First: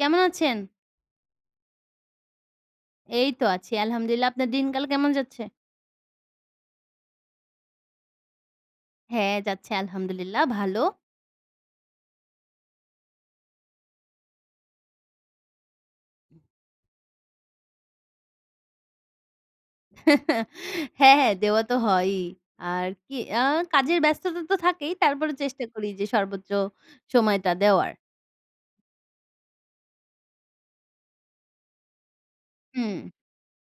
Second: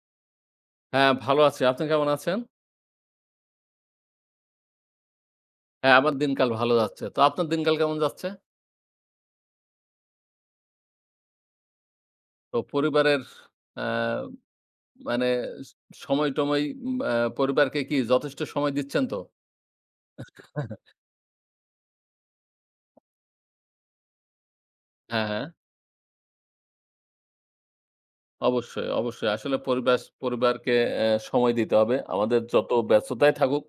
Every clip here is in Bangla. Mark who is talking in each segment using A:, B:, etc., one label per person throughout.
A: কেমন আছেন?
B: হ্যাঁ, ভালো আছি। আপনি কেমন আছেন?
A: এই তো আছি। আলহামদুলিল্লাহ আপনার দিন কাল কেমন যাচ্ছে?
B: হ্যাঁ, আমার দিনকাল ভালো যাচ্ছে। তো আপনার দিনকাল কেমন যাচ্ছে?
A: হ্যাঁ যাচ্ছে আলহামদুলিল্লাহ ভালো।
B: তো পরিবারের অ্যা মানে সময়-টময় আ পরিবারকে কি যথেষ্ট সময় দিচ্ছেন তো?
A: হ্যাঁ, হ্যাঁ দেওয়া তো হয়ই। আর কি আ কাজের ব্যস্ততা তো থাকেই।
B: হ্যাঁ,
A: তারপরে
B: হ্যাঁ।
A: চেষ্টা করি যে সর্বোচ্চ সময়টা দেওয়ার।
B: অবশ্যই, অবশ্যই। আসলে পরিবাস পরিবারকে অ্যা সময় দিতে হবে। আমাদের যত
A: হুম।
B: ব্যস্ততাই থাকুক,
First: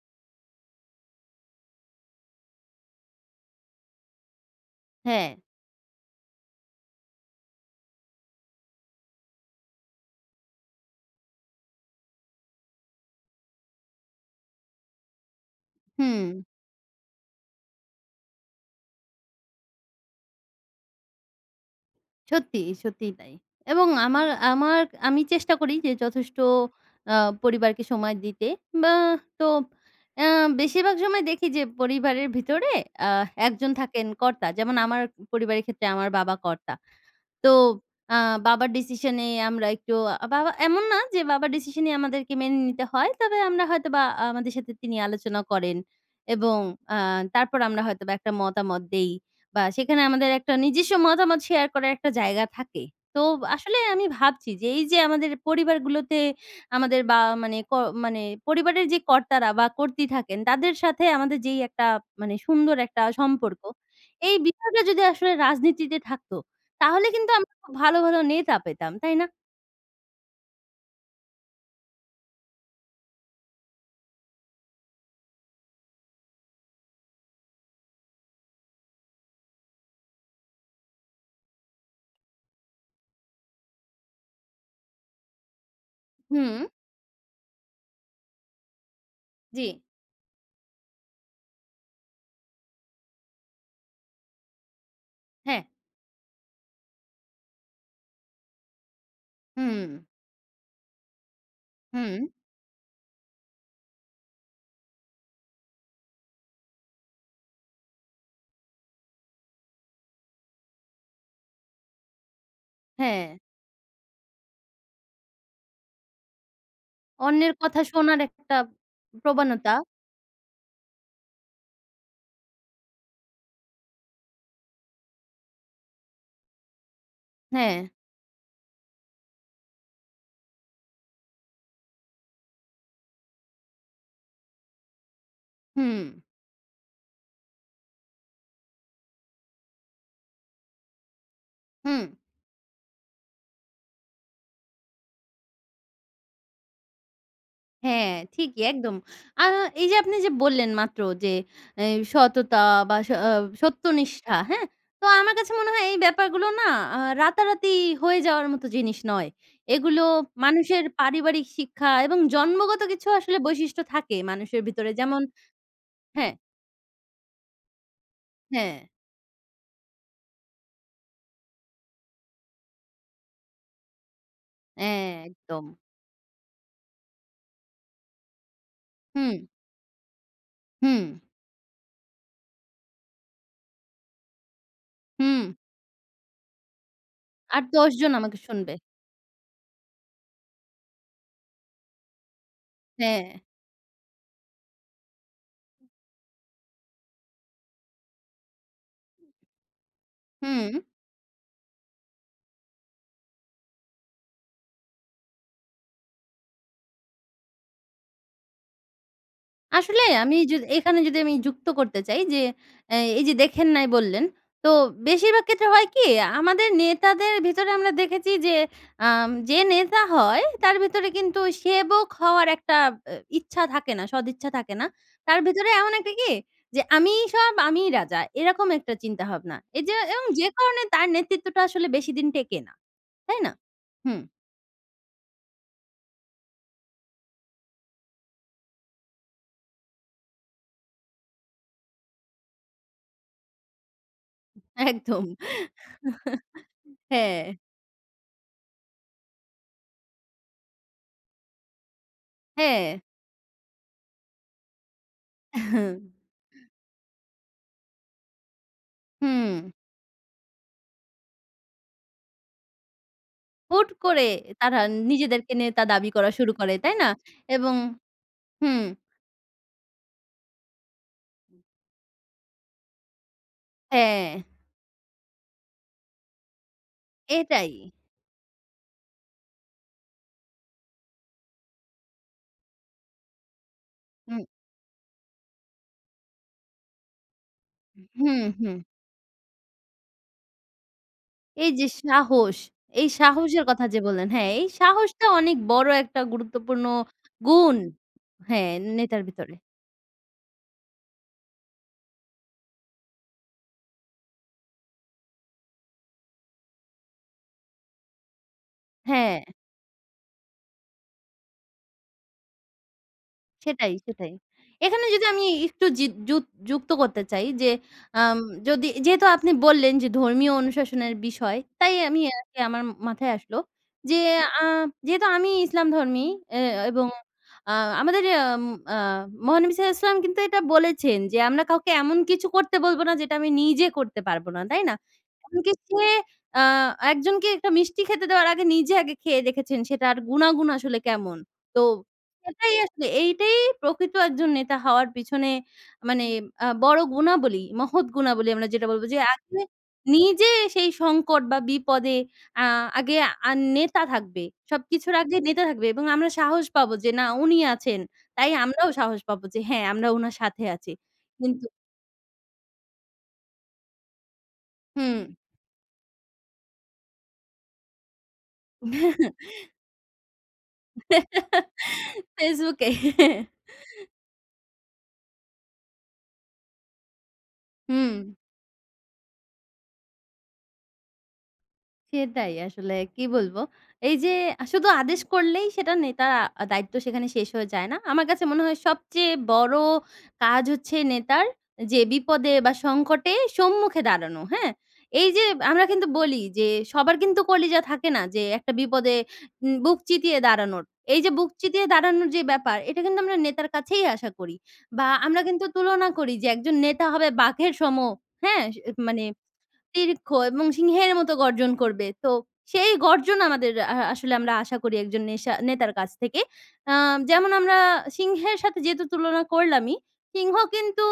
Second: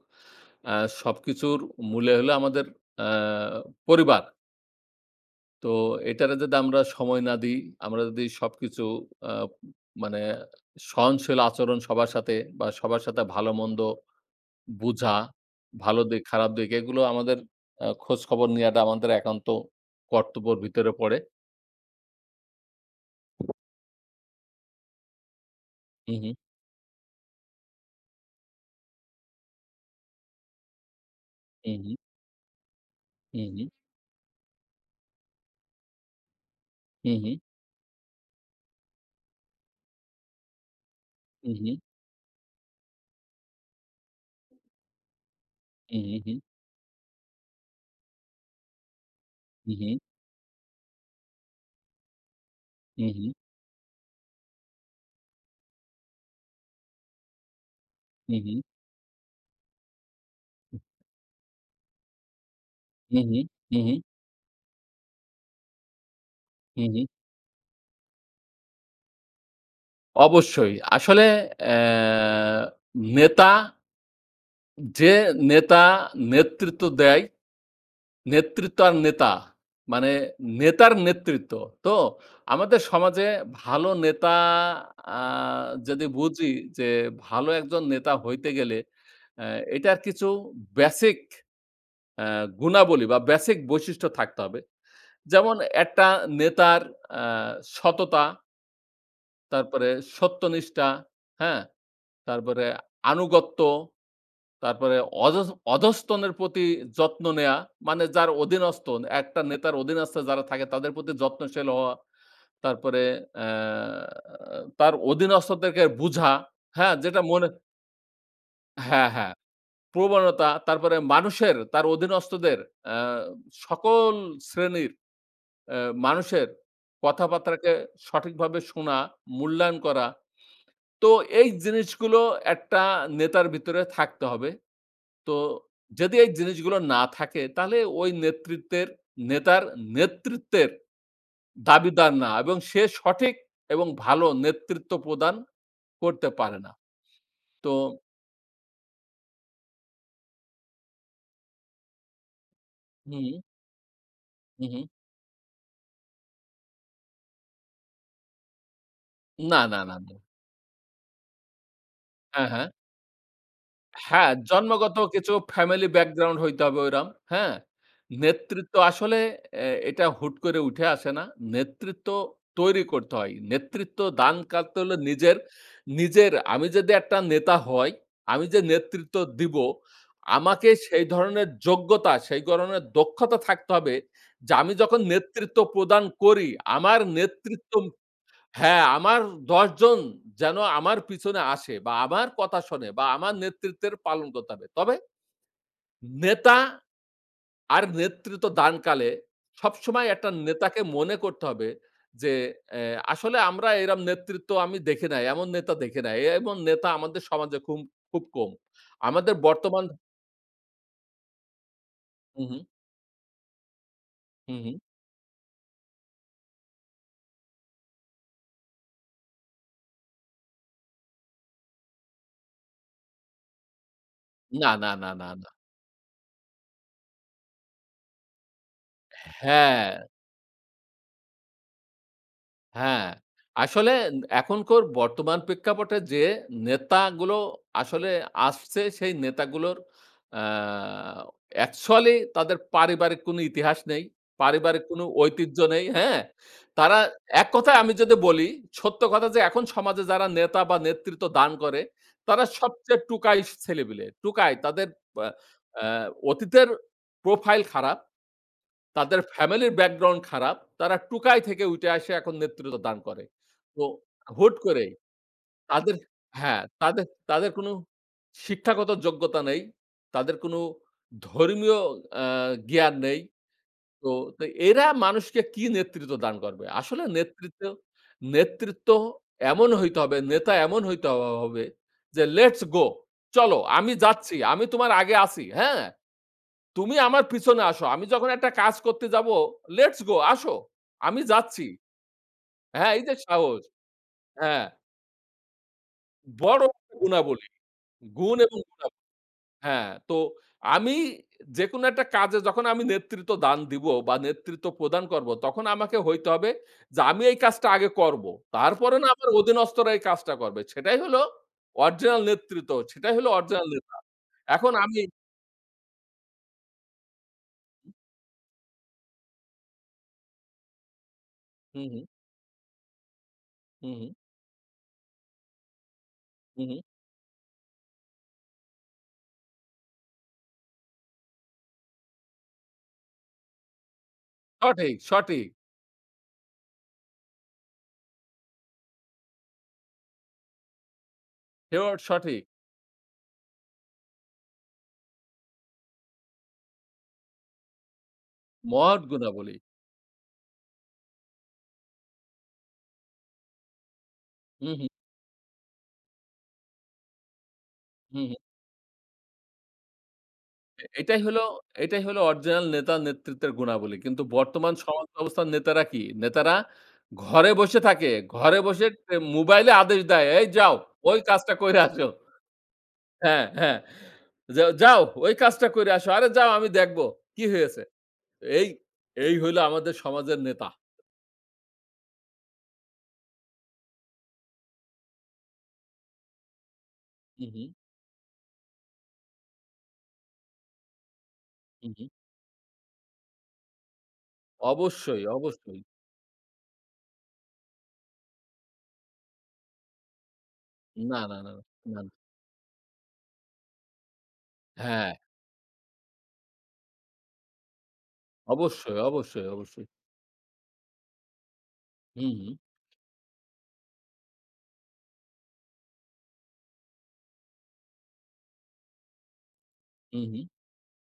B: আ সবকিছুর মূলে হলো আমাদের অ্যা পরিবার।
A: হ্যাঁ।
B: তো এটারে যদি আমরা সময় না দিই, আমরা যদি সবকিছু আব মানে সহনশীল আচরণ সবার সাথে বা সবার সাথে ভালোমন্দ বুঝা, ভালো দিক
A: হুম।
B: খারাপ দিক এগুলো আমাদের আ খোঁজখবর নেয়াটা আমাদের একান্ত কর্তব্যের ভিতরে পড়ে।
A: সত্যি, সত্যিই তাই। এবং আমার আমার, আমি চেষ্টা করি যে
B: হুম, হুম।
A: যথেষ্ট আ পরিবারকে সময় দিতে। বা তো আ বেশিরভাগ সময় দেখি যে
B: হুম, হুম।
A: পরিবারের ভিতরে আ
B: হুম, হুম।
A: একজন থাকেন কর্তা। যেমন আমার পরিবারের ক্ষেত্রে আমার বাবা কর্তা।
B: হুম, হুম।
A: তো আ বাবার decision এই আমরা একটু, বাবা এমন না যে বাবার
B: হুম, হুম।
A: decision ই আমাদেরকে মেনে নিতে হয়, তবে আমরা হয়তো বা আমাদের সাথে তিনি আলোচনা করেন।
B: হুম, হুম, হুম।
A: এবং আ তারপর আমরা হয়তো বা একটা মতামত দেই বা
B: হুম, হুম।
A: সেইখানে আমাদের একটা নিজস্ব মতামত শেয়ার করার একটা জায়গা থাকে।
B: হুম,
A: তো
B: হুম।
A: আসলে আমি ভাবছি যে এই যে আমাদের পরিবারগুলোতে আমাদের বা মানে ক মানে
B: হুম, হুম।
A: পরিবারের যে কর্তারা বা কর্ত্রী থাকেন, তাদের সাথে আমাদের যেই একটা মানে সুন্দর একটা
B: হুম, হুম,
A: সম্পর্ক,
B: হুম, হুম।
A: এই বিষয়টা যদি আসলে রাজনীতিতে থাকতো,
B: হুম, হুম।
A: তাহলে কিন্তু আমরা খুব ভালো ভালো নেতা পেতাম। তাই না?
B: অবশ্যই। আসলে অ্যা নেতা, যে নেতা, নেতৃত্ব দেয়, নেতৃত্ব আর নেতা মানে নেতার নেতৃত্ব। তো আমাদের সমাজে ভালো নেতা আ যদি বুঝি
A: হুম।
B: যে ভালো একজন নেতা হইতে গেলে এ
A: জ্বী।
B: এটার কিছু বেসিক অ্যা গুণাবলী বা, বেসিক বৈশিষ্ট্য থাকতে হবে। যেমন:
A: হ্যাঁ।
B: একটা নেতার অ্যা সততা তারপরে
A: হুম।
B: সত্যনিষ্ঠা, হ্যাঁ?
A: হুম।
B: তারপরে আনুগত্য, তারপরে অধ অধস্তন প্রতি যত্ন নেয়া মানে যার অধীনস্তন। একটা নেতার অধীনস্থ যারা থাকে তাদের প্রতি যত্নশীল হওয়া। তারপরে
A: হ্যাঁ।
B: অ্যাঁ তার অধীনস্থদেরকে বুঝা। হ্যাঁ? যেটা মনে
A: অন্যের কথা শোনার একটা
B: হ্যাঁ, হ্যাঁ।
A: প্রবণতা।
B: প্রবণতা তারপরে মানুষের, তার অধীনস্থদের অ্যা সকল শ্রেণীর এ মানুষের কথাবার্তাকে
A: হ্যাঁ।
B: সঠিকভাবে শোনা, মূল্যায়ন করা। তো এই জিনিসগুলো একটা নেতার ভিতরে থাকতে হবে। তো
A: হুম।
B: যদি এই জিনিসগুলো না থাকে, তাহলে ওই নেতৃত্বের নেতার নেতৃত্বের
A: হুম।
B: দাবিদার না। এবং সে সঠিক এবং ভালো নেতৃত্ব প্রদান করতে পারে না। তো
A: হ্যাঁ, ঠিকই একদম। আ এইযে আপনি যে বললেন মাত্র যে, এ "সততা বা, সা
B: হুম।
A: সত্যনিষ্ঠা," হ্যাঁ?
B: হুম, হুম।
A: তো আমার কাছে মনে হয় এই ব্যাপারগুলো না আ রাতারাতি হয়ে যাওয়ার মতো জিনিস নয়।
B: না, না, না,
A: এগুলো
B: না।
A: মানুষের পারিবারিক শিক্ষা এবং
B: হ্যাঁ, হ্যাঁ।
A: জন্মগত কিছু আসলে বৈশিষ্ট্য থাকে
B: হ্যাঁ,
A: মানুষের ভিতরে
B: জন্মগত
A: যেমন
B: কিছু ফ্যামিলি
A: হ্যাঁ।
B: ব্যাকগ্রাউন্ড হইতে হবে ওরকম হ্যাঁ? নেতৃত্ব
A: হ্যাঁ।
B: আসলে এ এটা হুট করে উঠে আসে না। নেতৃত্ব তৈরি করতে হয়। নেতৃত্ব দান কাটতে
A: অ্যা
B: হলে নিজের
A: একদম।
B: নিজের আমি যদি একটা নেতা হয়, আমি যে নেতৃত্ব
A: হুম।
B: দিবো আমাকে সেই
A: হুম।
B: ধরনের যোগ্যতা, সেই ধরনের দক্ষতা থাকতে হবে। যে আমি যখন
A: হুম।
B: নেতৃত্ব প্রদান করি, আমার
A: আর
B: নেতৃত্ব
A: ১০ জন আমাকে শুনবে।
B: হ্যাঁ, আমার ১০ জন যেন আমার পিছনে আসে বা, আমার কথা শোনে বা, আমার
A: হ্যাঁ।
B: নেতৃত্বের পালন করতে হবে। তবে নেতা আর নেতৃত্ব দান কালে সবসময় একটা
A: হুম।
B: নেতাকে মনে করতে হবে যে এ আসলে আমরা এরকম নেতৃত্ব আমি দেখি নাই, এমন নেতা দেখি নাই। এমন নেতা আমাদের সমাজে খুম খুব কম। আমাদের বর্তমান
A: আসলে আমি য এখানে যদি আমি যুক্ত করতে চাই যে,
B: হুম, হুম।
A: অ্যা এইযে দেখেন নাই বললেন।
B: হুম,
A: তো
B: হুম।
A: বেশিরভাগ ক্ষেত্রে হয় কি? আমাদের নেতাদের ভিতরে আমরা দেখেছি যে আম যে নেতা হয়, তার ভিতরে কিন্তু সেবক হওয়ার একটা এব এ ইচ্ছা থাকে না। সদিচ্ছা
B: না,
A: থাকে না।
B: না, না, না,
A: তার
B: না।
A: ভিতরে এমন একটা কি? যে আমিই সব। আমিই রাজা। এরকম একটা চিন্তা ভাবনা। এইযে
B: হ্যাঁ।
A: এবং যে কারণে তার নেতৃত্বটা আসলে বেশিদিন টেকে না।
B: হ্যাঁ,
A: তাই না?
B: আসলে এ
A: হুম।
B: এখনকার বর্তমান প্রেক্ষাপটে যে নেতাগুলো আসলে আসছে, সেই নেতাগুলোর আ অ্যাকচুয়ালি তাদের পারিবারিক কোন ইতিহাস নেই। পারিবারিক কোন
A: একদম,
B: ঐতিহ্য নেই, হ্যাঁ? তারা
A: হ্যাঁ।
B: এক কথায় আমি যদি বলি, সত্য কথা যে এখন সমাজে যারা নেতা বা, নেতৃত্ব দান করে তারা
A: হ্যাঁ।
B: সবচেয়ে টোকাই ছেলেপিলে, টোকাই। তাদের পা
A: আহ হু।
B: আ অতীতের প্রোফাইল খারাপ। তাদের
A: হুম।
B: ফ্যামিলি ব্যাকগ্রাউন্ড খারাপ। তারা টোকাই থেকে উঠে আসে এখন নেতৃত্ব দান করে। তো
A: হুট করে।
B: হুট
A: তারা
B: করে
A: নিজেদেরকে নিয়ে তা
B: তাদের
A: দাবি করা শুরু
B: হ্যাঁ,
A: করে। তাই
B: তাদের
A: না?
B: তাদের কোন
A: এবং হুম।
B: শিক্ষাগত যোগ্যতা নেই, তাদের কোন
A: হু।
B: ধর্মীয় অ্যা জ্ঞান নেই। তো
A: হ্যাঁ।
B: তে এরা মানুষকে কি নেতৃত্ব দান করবে? আসলে নেতৃত্ব
A: এটাই।
B: নেতৃত্ব এমন হইতে হবে, নেতা এমন হইতে হ হবে যে, lets go। চলো আমি যাচ্ছি,
A: হুম।
B: আমি তোমার আগে আছি। হ্যাঁ? তুমি আমার পিছনে আসো।
A: হু
B: আমি যখন
A: হুম,
B: একটা কাজ
A: হুম।
B: করতে যাব, lets go। আসো। আমি যাচ্ছি।
A: এই যে সাহস,
B: হ্যাঁ?
A: এই
B: এইযে সাহস
A: সাহসের কথা যে বললেন, হ্যাঁ
B: হ্যাঁ।
A: এই সাহসটা অনেক বড় একটা
B: বড়
A: গুরুত্বপূর্ণ
B: গুণাবলী।
A: গুণ,
B: গুণ এবং
A: হ্যাঁ?
B: গুণাবলী,
A: নেতার ভিতরে।
B: হ্যাঁ। তো আমি যেকোনো একটা কাজে যখন আমি নেতৃত্ব দান দিব বা, নেতৃত্ব প্রদান করবো, তখন আমাকে হইতে হবে যে আমি এই কাজটা আগে করবো। তারপরে না আমার
A: হ্যাঁ।
B: অধীনস্থরা এই কাজটা করবে। সেটাই হলো অরিজিনাল নেতৃত্ব। সেটাই হল অরিজিনাল
A: সেটাই,
B: নেতা।
A: সেটাই।
B: এখন আমি
A: এখানে যদি আমি একটু যিক যুক যুক্ত করতে চাই যে, আম যদি যেহেতু আপনি বললেন যে, "ধর্মীয় অনুশাসনের বিষয়।"
B: হুম,
A: তাই
B: হুম।
A: আমি আরকি আমার মাথায় আসলো
B: হুম, হুম।
A: যে আ যেহেতু আমি ইসলাম ধর্মী এ
B: হুম, হুম।
A: এবং আ আমাদের অ্যাম আ মহানবী সাল্লাল্লাহু আলাই সাল্লাম কিন্তু এটা বলেছেন যে, "আমরা কাউকে এমন কিছু করতে বলবো না যেটা আমি নিজে করতে পারব না।" তাই
B: সঠিক,
A: না?
B: সঠিক।
A: এমন কি সে আ একজনকে একটা মিষ্টি খেতে দেওয়ার আগে নিজে আগে খেয়ে দেখেছেন, সেটার গুণাগুণ আসলে কেমন? তো
B: হেওয়ার্ড সঠিক।
A: সেটাই আসলে এইটাই প্রকৃত একজন নেতা হওয়ার পিছনে মানে আ বড় গুণাবলী, মহৎ গুণাবলী। আমরা যেটা
B: মত
A: বলবো যে
B: গুণাবলি।
A: আগে নিজে সেই সংকট বা, বিপদে অ্যা আগে আ আর নেতা থাকবে
B: হুম, হুম।
A: সবকিছুর আগে নেতা থাকবে এবং আমরা সাহস পাবো যে, না, উনি আছেন।
B: হুম, হুম।
A: তাই আমরাও সাহস পাবো। যে, হ্যাঁ, আমরা ওনার সাথে
B: এ
A: আছি।
B: এটাই হলো
A: কিন্তু
B: এটাই হলো অরিজিনাল নেতা, নেতৃত্বের গুণাবলী। কিন্তু বর্তমান সমাজ
A: হুম।
B: ব্যবস্থার নেতারা কি? নেতারা ঘরে বসে থাকে, ঘরে বসে নে মোবাইলে আদেশ দেয়। "এই যাও, ওই কাজটা করে আসো।"
A: Facebook এ। হ্যাঁ।
B: হ্যাঁ, হ্যাঁ। যে, "যাও ওই কাজটা করে আসো। আরে যাও। আমি দেখবো। কি হয়েছে?"
A: হুম।
B: এই এই হল আমাদের সমাজের নেতা।
A: সেটাই আসলে। কি বলবো? এই যে, আ শুধু আদেশ করলেই সেটা নেতা, দায়িত্ব সেখানে
B: হু,
A: শেষ
B: হু।
A: হয়ে যায় না। আমার কাছে মনে হয় সবচেয়ে বড় কাজ হচ্ছে নেতার,
B: হু,
A: যে
B: হু।
A: বিপদে বা সংকটে সম্মুখে দাঁড়ানো। হ্যাঁ?
B: অবশ্যই,
A: এই যে
B: অবশ্যই।
A: আমরা কিন্তু বলি যে, সবার কিন্তু কলিজা থাকে না। যে একটা বিপদে উম বুক চিতিয়ে দাঁড়ানোর।
B: না,
A: এই যে
B: না,
A: বুক
B: না,
A: চিতিয়ে
B: না।
A: দাঁড়ানোর যে ব্যাপার, এটা কিন্তু আমরা নেতার কাছেই আশা করি। বা
B: হ্যাঁ।
A: আমরা কিন্তু তুলনা করি যে, একজন নেতা হবে বাঘের সম। হ্যাঁ?
B: অবশ্যই,
A: মানে
B: অবশ্যই, অবশ্যই।
A: দীর্ঘ এবং সিংহের মতো গর্জন করবে। তো
B: হুউ।
A: সেই গর্জন আমাদের আ আসলে আমরা আশা করি ১ জন নেশা নেতার কাছ থেকে। অ্যা যেমন আমরা সিংহের সাথে যেহেতু তুলনা করলামই।
B: হুঁ, হুঁ।
A: সিংহ কিন্তু,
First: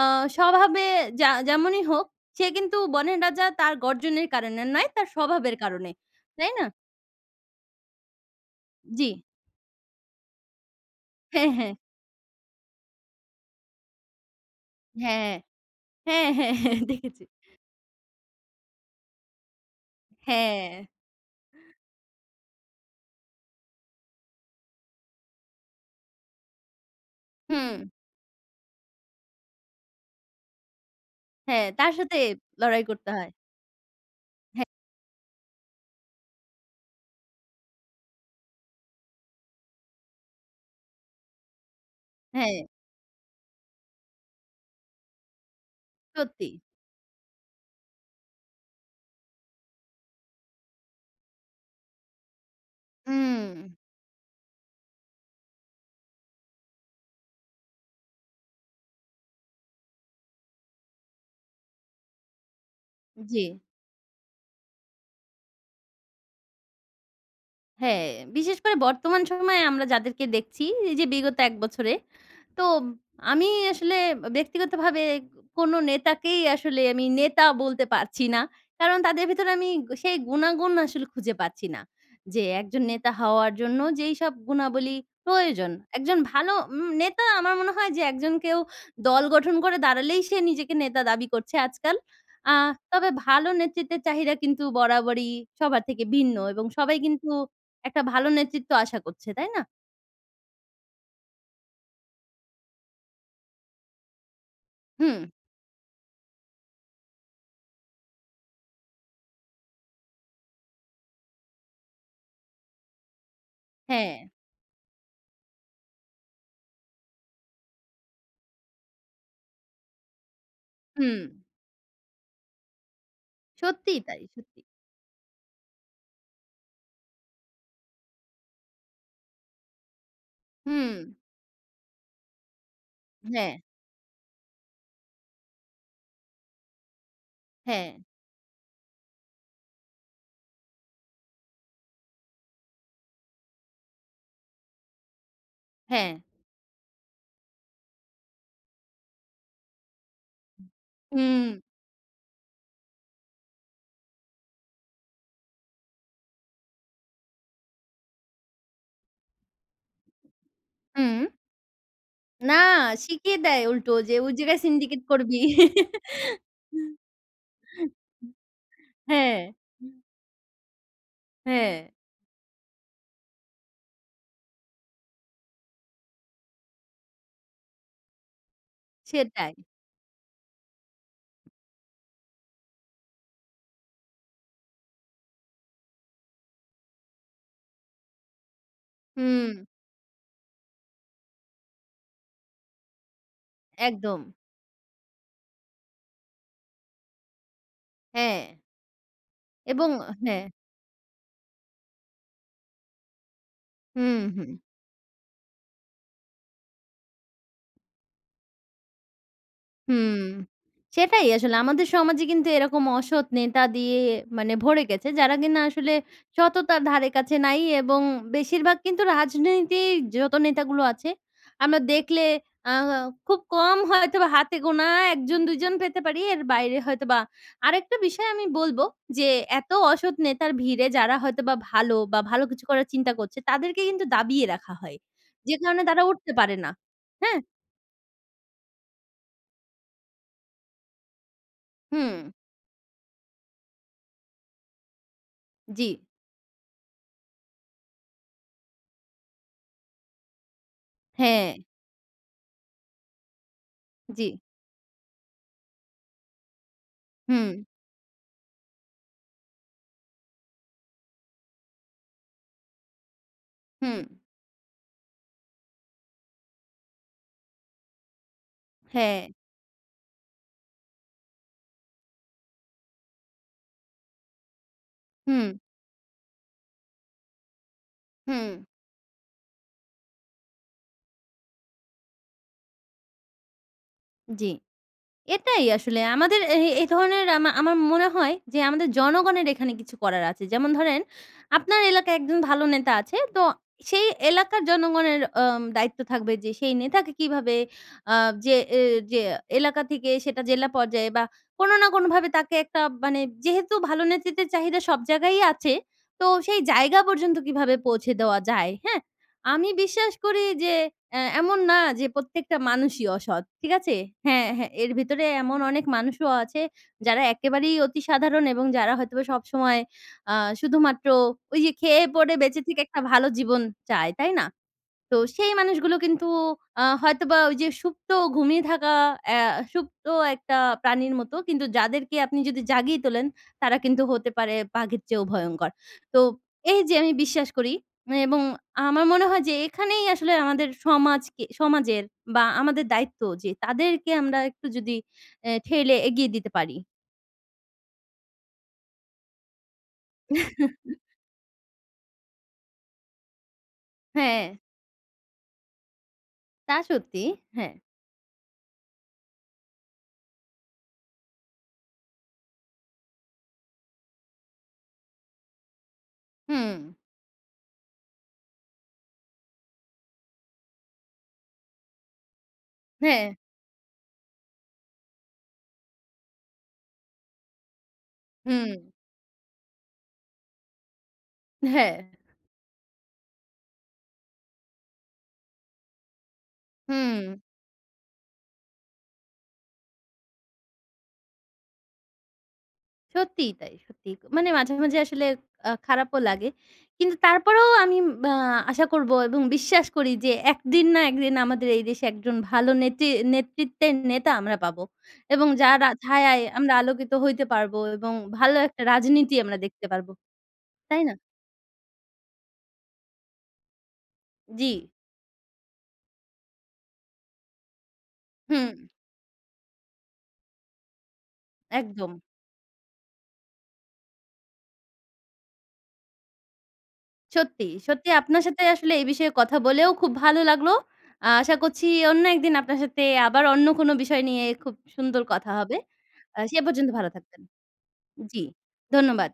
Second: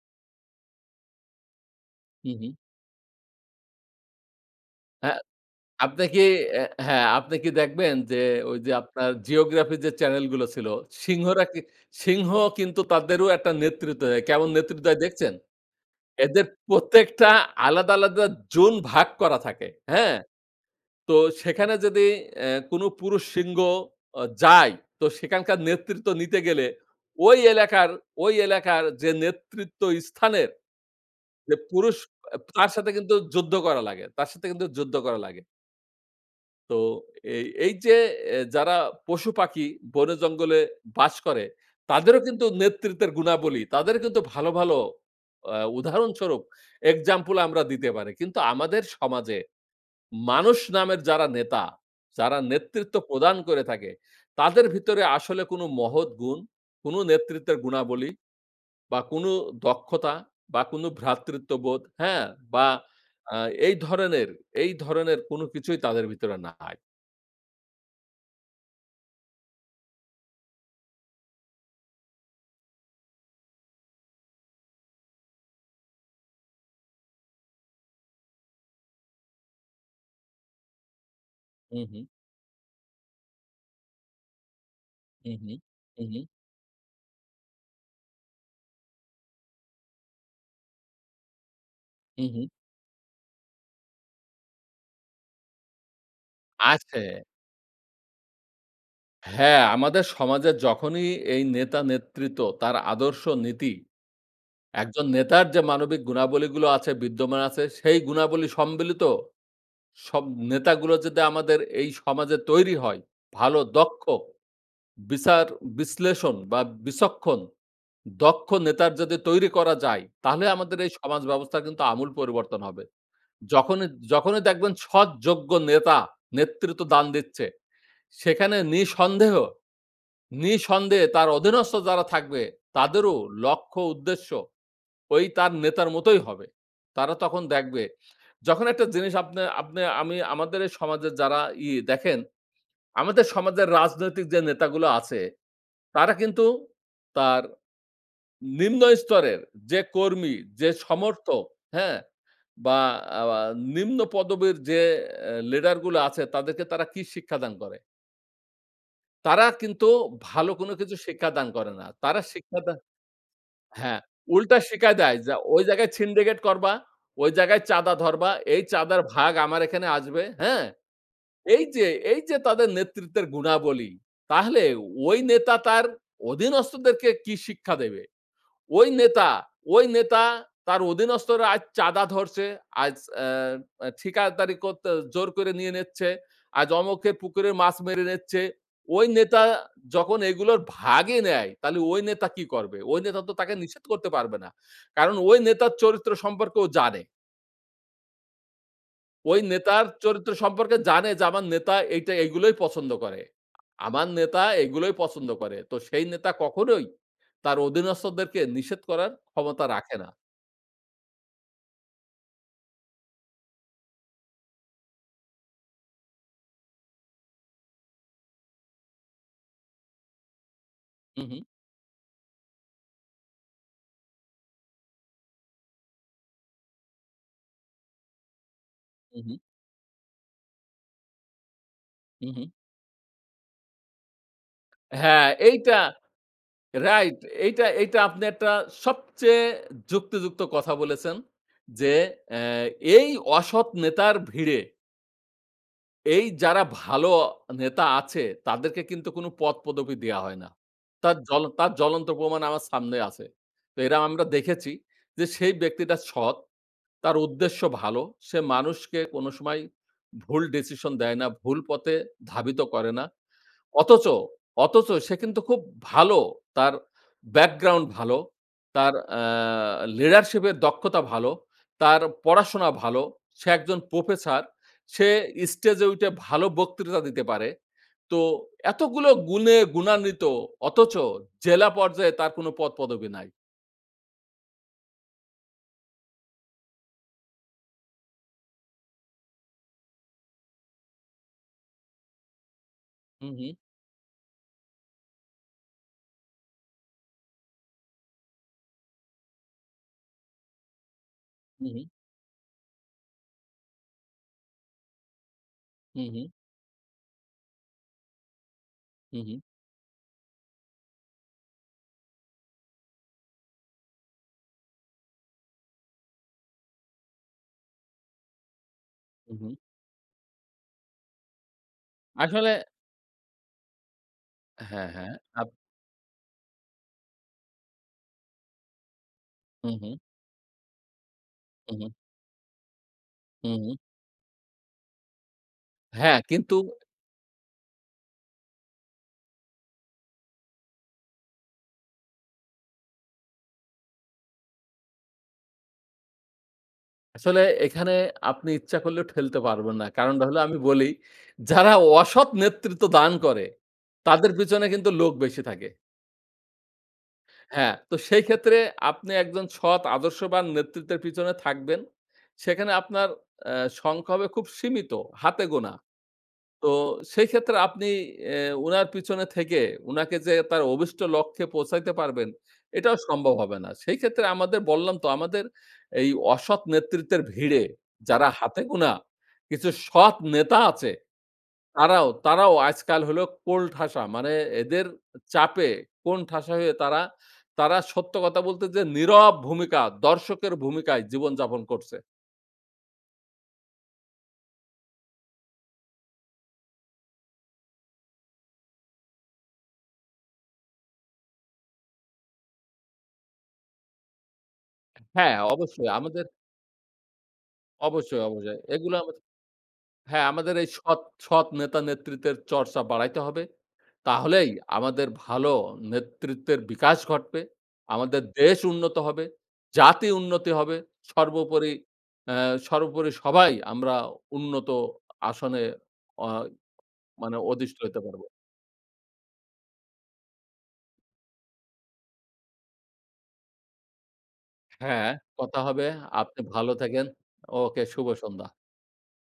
A: আ স্বভাবে যা যেমনই হোক
B: হুঁ,
A: সে
B: হুঁ।
A: কিন্তু, বনের রাজা তার গর্জনের কারণে নয়, তার
B: হ্যাঁ।
A: স্বভাবের কারণে।
B: আপনি কি?
A: তাই
B: অ্যা
A: না?
B: হ্যাঁ, আপনি কি দেখবেন? যে ওই যে, আপনার
A: জ্বী।
B: জিওগ্রাফি যে চ্যানেল গুলো ছিল। সিংহরা
A: হ্যাঁ,
B: কি
A: হ্যাঁ।
B: সিংহ কিন্তু তাদেরও একটা নেতৃত্ব দেয়। কেমন নেতৃত্ব দেয়
A: হ্যাঁ।
B: দেখছেন?
A: হ্যাঁ,
B: এদের
A: হ্যাঁ, হ্যাঁ, দেখেছি।
B: প্রত্যেকটা আলাদা, আলাদা জোন ভাগ করা থাকে। হ্যাঁ?
A: হ্যাঁ।
B: তো সেখানে যদি অ্যা কোন পুরুষ সিংহ যায়, তো সেখানকার নেতৃত্ব নিতে গেলে। ঐ এলাকার
A: হুম।
B: ঐ এলাকার যে নেতৃত্ব স্থানের যে
A: হ্যাঁ। তার
B: পুরুষ,
A: সাথে
B: তার
A: লড়াই
B: সাথে
A: করতে
B: কিন্তু
A: হয়।
B: যুদ্ধ করা লাগে। তার সাথে
A: হ্যাঁ।
B: কিন্তু যুদ্ধ করা লাগে। তো, এই এই যে অ্যা যারা পশুপাখি বনে জঙ্গলে বাস করে। তাদেরও কিন্তু
A: হ্যাঁ।
B: নেতৃত্বের গুণাবলী, তাদেরও কিন্তু ভালো, ভালো আ উদাহরণস্বরূপ
A: সত্যি।
B: এক্সাম্পল আমরা দিতে পারি। কিন্তু আমাদের সমাজে, মানুষ নামের যারা নেতা যারা নেতৃত্ব প্রদান করে
A: হুম।
B: থাকে, তাদের ভিতরে আসলে কোনো মহৎ গুণ, কোনো নেতৃত্বের গুণাবলী, বা কোনো দক্ষতা বা কোনো ভ্রাতৃত্ববোধ, হ্যাঁ? বা আ
A: জি।
B: এই ধরনের, এই ধরনের কোনো কিছুই তাদের ভিতরে নাই।
A: হ্যাঁ, বিশেষ করে বর্তমান সময়ে আমরা যাদেরকে দেখছি। এই যে বিগত ১ বছরে। তো আমি আসলে ব্যক্তিগতভাবে কোনো নেতাকেই আসলে আমি নেতা বলতে পারছি না। কারণ তাদের ভিতরে আমি সেই গুনাগুন আসলে খুঁজে পাচ্ছি না।
B: হুম, হুম।
A: যে একজন নেতা হওয়ার জন্য যেইসব গুণাবলী
B: হুম, হুম।
A: প্রয়োজন।
B: হুম,
A: একজন
B: হুম।
A: ভালো উম নেতা আমার মনে হয় যে একজন কেউ, দল গঠন করে দাঁড়ালেই সে নিজেকে নেতা দাবি করছে আজকাল।
B: হুম, হুম।
A: আ তবে ভালো নেতৃত্বের চাহিদা কিন্তু বরাবরই সবার থেকে ভিন্ন এবং সবাই
B: আছে।
A: কিন্তু একটা ভালো নেতৃত্ব আশা করছে। তাই
B: হ্যাঁ,
A: না?
B: আমাদের সমাজে যখনই এই নেতা-নেতৃত্ব তার আদর্শ, নীতি একজন
A: হুম।
B: নেতার যে মানবিক গুণাবলী গুলো আছে বিদ্যমান আছে। সেই গুণাবলী সম্মিলিত সব নেতাগুলো যদি আমাদের এই সমাজে তৈরী হয়। ভালো দক্ষ,
A: হ্যাঁ।
B: বিচার-বিশ্লেষণ বা বিচক্ষণ, দক্ষ নেতার যদি তৈরি করা যায় তাহলে আমাদের এই
A: হুম।
B: সমাজ ব্যবস্থার কিন্তু আমূল পরিবর্তন হবে। যখনই
A: সত্যিই তাই,
B: যখনই
A: সত্যি।
B: দেখবেন সৎ, যোগ্য নেতা নেতৃত্ব দান দিচ্ছে। সেখানে নিঃসন্দেহ নিঃসন্দেহে
A: হুম।
B: তার অধীনস্থ যারা থাকবে তাদেরও
A: হ্যাঁ।
B: লক্ষ্য উদ্দেশ্য ঐ তার নেতার মতোই হবে। তারা তখন দেখবে,
A: হ্যাঁ।
B: যখন একটা জিনিস আপনে আপনে আমি আমাদের এই সমাজের যারা ই দেখেন, আমাদের সমাজের রাজনৈতিক যে নেতাগুলা আছে তারা
A: হ্যাঁ।
B: কিন্তু তার নিম্ন স্তরের যে কর্মী, যে সমর্থক,
A: হুম।
B: হ্যাঁ? বা আওয়া নিম্ন পদবীর যে অ্যা লিডারগুলো আছে তাদেরকে তারা কি শিক্ষা দান করে? তারা কিন্তু ভালো কোন কিছু
A: হুম।
B: শিক্ষা দান করে না। তারা
A: না,
B: শিক্ষা দান
A: শিখিয়ে দেয় উল্টো
B: হ্যাঁ,
A: যে, ওই
B: উল্টা
A: জায়গায়
B: শিখায়
A: সিন্ডিকেট
B: দেয় যে
A: করবি।
B: ওই জায়গায় সিন্ডিকেট করবা, ওই জায়গায় চাঁদা ধরবা, এই চাঁদার ভাগ
A: হ্যাঁ, হ্যাঁ।
B: আমার এখানে আসবে, হ্যাঁ? এই যে,
A: হ্যাঁ।
B: এই যে তাদের নেতৃত্বের গুণাবলী, তাহলে ওই নেতা তার অধীনস্থদেরকে কি শিক্ষা দেবে? ওই নেতা,
A: সেটাই।
B: ওই নেতা তার অধীনস্থরা আজ চাঁদা ধরছে, আজ আ আ ঠিকাদারি করতে জোর করে নিয়ে নিচ্ছে। আজ অমুকের পুকুরে মাছ মেরে নিচ্ছে। ওই নেতা
A: হুম।
B: যখন এগুলোর ভাগই নেয়, তাহলে ওই নেতা কি করবে? ওই নেতা তো তাকে নিষেধ করতে
A: একদম।
B: পারবে না। কারণ ওই নেতার চরিত্র সম্পর্কেও জানে।
A: হ্যাঁ।
B: ওই নেতার
A: এবং
B: চরিত্র
A: হ্যাঁ।
B: সম্পর্কে জানে যে, আমার নেতা এইটা এইগুলোই পছন্দ করে। আমার
A: হুম,
B: নেতা
A: হুম।
B: এগুলোই পছন্দ করে। তো সেই নেতা কখনোই তার অধীনস্থদেরকে নিষেধ করার ক্ষমতা রাখে না।
A: হুম। সেটাই আসলে আমাদের সমাজে কিন্তু এরকম অসৎ নেতা দিয়ে, মানে ভরে গেছে, যারা কিনা আসলে সততার ধারে কাছে নাই এবং বেশিরভাগ কিন্তু রাজনীতির যত নেতাগুলো আছে,
B: হুম, হুম।
A: আমরা দেখলে আ খুব কম হয়তোবা হাতে গোনা ১ জন, ২ জন পেতে পারি, এর বাইরে হয়তো বা, আরেকটা বিষয় আমি বলব
B: হুম,
A: যে,
B: হুম।
A: এত অসৎ নেতার ভিড়ে, যারা হয়তো বা ভালো বা
B: হুম,
A: ভালো
B: হুম।
A: কিছু করার চিন্তা করছে, তাদেরকে কিন্তু দাবিয়ে রাখা হয়।
B: হ্যাঁ,
A: যে
B: এইটা
A: কারণে তারা উঠতে পারে না।
B: রাইট।
A: হ্যাঁ?
B: এইটা, এইটা আপনি একটা সবচেয়ে যুক্তি-যুক্ত কথা বলেছেন যে,
A: হুম।
B: অ্যা এই অসৎ নেতার ভিড়ে
A: জি।
B: এই যারা ভালো নেতা আছে, তাদেরকে কিন্তু কোনো পদ-পদবি দেওয়া হয় না। তার জ্বল
A: হ্যাঁ।
B: তার জ্বলন্ত প্রমাণ আমার সামনে আছে। তো এরা আমরা
A: জি।
B: দেখেছি যে সেই ব্যক্তিটা সৎ, তার উদ্দেশ্য
A: হুম।
B: ভালো, সে মানুষকে কোনো সময় ভুল decision দেয় না, ভুল পথে ধাবিত করে না।
A: হুম।
B: অথচ, অথচ সে কিন্তু খুব ভালো। তার background ভালো। তার অ্যা
A: হ্যাঁ।
B: leadership এর দক্ষতা ভালো। তার পড়াশোনা ভালো। সে একজন প্রফেসর। সে
A: হুম।
B: স্টেজে উইঠে ভালো বক্তৃতা দিতে পারে। তো
A: হুম।
B: এতগুলো গুণে গুণান্বিত অথচ জেলা পর্যায়ে তার কোনো পদ-পদবি নাই।
A: জি। এটাই আসলে। আমাদের এ এই ধরনের আমা আমার মনে হয় যে আমাদের জনগণের এখানে কিছু করার আছে। যেমন ধরেন, আপনার এলাকায় একজন ভালো নেতা আছে।
B: হুম,
A: তো
B: হুম।
A: সেই এলাকার জনগণের আম দায়িত্ব থাকবে যে সেই নেতাকে কীভাবে আ যে এ যে এলাকা থেকেই সেটা জেলা পর্যায়ে বা কোনো না
B: হুম।
A: কোনো ভাবে তাকে একটা মানে, যেহেতু ভালো নেতৃত্বের চাহিদা সব জায়গায়ই আছে,
B: হুম,
A: তো
B: হুম।
A: সেই জায়গা পর্যন্ত কীভাবে পৌঁছে দেওয়া যায়? হ্যাঁ?
B: হুম, হুম।
A: আমি বিশ্বাস করি যে অ্যা এমন না যে প্রত্যেকটা মানুষই অসৎ। ঠিক আছে? হ্যাঁ, হ্যাঁ। এর ভিতরেই এমন অনেক মানুষও আছে, যারা একেবারেই অতি সাধারণ এবং যারা হয়তোবা
B: হুম, হুম।
A: সবসময় আ শুধুমাত্র ঐ যে খেয়ে, পড়ে
B: আসলে
A: বেঁচে থেকে একটা ভালো জীবন চায়। তাই না?
B: হ্যাঁ, হ্যাঁ,
A: তো
B: আপ
A: সেই মানুষগুলো কিন্তু আ হয়তোবা ঐ যে সুপ্ত, ঘুমিয়ে থাকা অ্যা
B: হুম, হুম।
A: সুপ্ত একটা প্রাণীর মতো। কিন্তু
B: হুম, হুম।
A: যাদেরকে আপনি যদি জাগিয়ে তোলেন,
B: হুম।
A: তারা কিন্তু হতে পারে বাঘের চেয়েও ভয়ংকর।
B: হ্যাঁ,
A: তো
B: কিন্তু
A: এই যে আমি বিশ্বাস করি এবং আমার মনে হয় যে এখানেই আসলে আমাদের সমাজকে, সমাজের বা আমাদের দায়িত্ব যে তাদেরকে আমরা একটু যদি অ্যা ঠেলে এগিয়ে দিতে পারি।
B: আসলে এখানে, আপনি ইচ্ছা করলেও ঠেলতে পারবেন না। কারণটা হলো আমি বলি, যারা অসৎ নেতৃত্ব দান করে, তাদের
A: হ্যাঁ।
B: পেছনে কিন্তু লোক বেশি থাকে।
A: তা সত্যি,
B: হ্যাঁ।
A: হ্যাঁ।
B: তো সেই ক্ষেত্রে আপনি একজন সৎ, আদর্শবান নেতৃত্বের পিছনে থাকবেন, সেখানে আপনার এ্যা সংখ্যা হবে খুব সীমিত, হাতে গোনা। তো
A: হুম।
B: সেই ক্ষেত্রে আপনি এ উনার পিছনে থেকে, উনাকে যে তার অভিষ্ট লক্ষ্যে পৌঁছাইতে পারবেন, এটাও
A: হ্যাঁ।
B: সম্ভব হবে না। সেই ক্ষেত্রে আমাদের, বললাম তো, আমাদের এই অসৎ নেতৃত্বের ভিড়ে যারা হাতে
A: হুম।
B: গুনা কিছু সৎ নেতা আছে,
A: হ্যাঁ।
B: তারাও তারাও আইজকাল হল কোণঠাসা। মানে এদের চাপে কোণঠাসা হয়ে তারা,
A: হু।
B: তারা সত্য কথা বলতে যেয়ে নীরব ভূমিকা, দর্শকের ভূমিকায় জীবন যাপন করছে।
A: সত্যিই তাই, সত্যিই। মানে মাঝে, মাঝে আসলে আ খারাপও লাগে। কিন্তু তারপরেও আমি অ্যা আশা করবো এবং বিশ্বাস করি যে ১ দিন না ১ দিন আমাদের এই দেশে একজন ভালো নেতি নেতৃত্বের নেতা আমরা পাবো
B: হ্যাঁ,
A: এবং
B: অবশ্যই।
A: যারা
B: আমাদের
A: ছায়ায় আমরা আলোকিত হইতে পারবো এবং
B: অবশ্যই,
A: ভালো
B: অবশ্যই।
A: একটা
B: এগুলো হচ্ছে
A: রাজনীতি আমরা দেখতে পারবো।
B: হ্যাঁ, আমাদের এই সৎ,
A: তাই না?
B: সৎ নেতা নেতৃত্বের চর্চা বাড়াইতে হবে। তাহলেই
A: জি।
B: আমাদের ভালো নেতৃত্বের বিকাশ ঘটবে। আমাদের দেশ
A: হুম।
B: উন্নত হবে, জাতি উন্নতি হবে। সর্বোপরি,
A: একদম।
B: এ সর্বোপরি সবাই আমরা উন্নত আসনে, অ্যা মানে
A: সত্যি,
B: অধিষ্ট হতে
A: সত্যি
B: পারব।
A: আপনার সাথে আসলে এই বিষয়ে কথা বলেও খুব ভালো লাগলো। আশা করছি অন্য একদিন আপনার সাথে আবার অন্য কোন বিষয় নিয়ে খুব
B: হ্যাঁ,
A: সুন্দর কথা
B: কথা
A: হবে।
B: হবে।
A: আ
B: আপনি
A: সে
B: ভালো
A: পর্যন্ত
B: থাইকেন।
A: ভালো থাকবেন।
B: ওকে, শুভ
A: জি,
B: সন্ধ্যা।
A: ধন্যবাদ।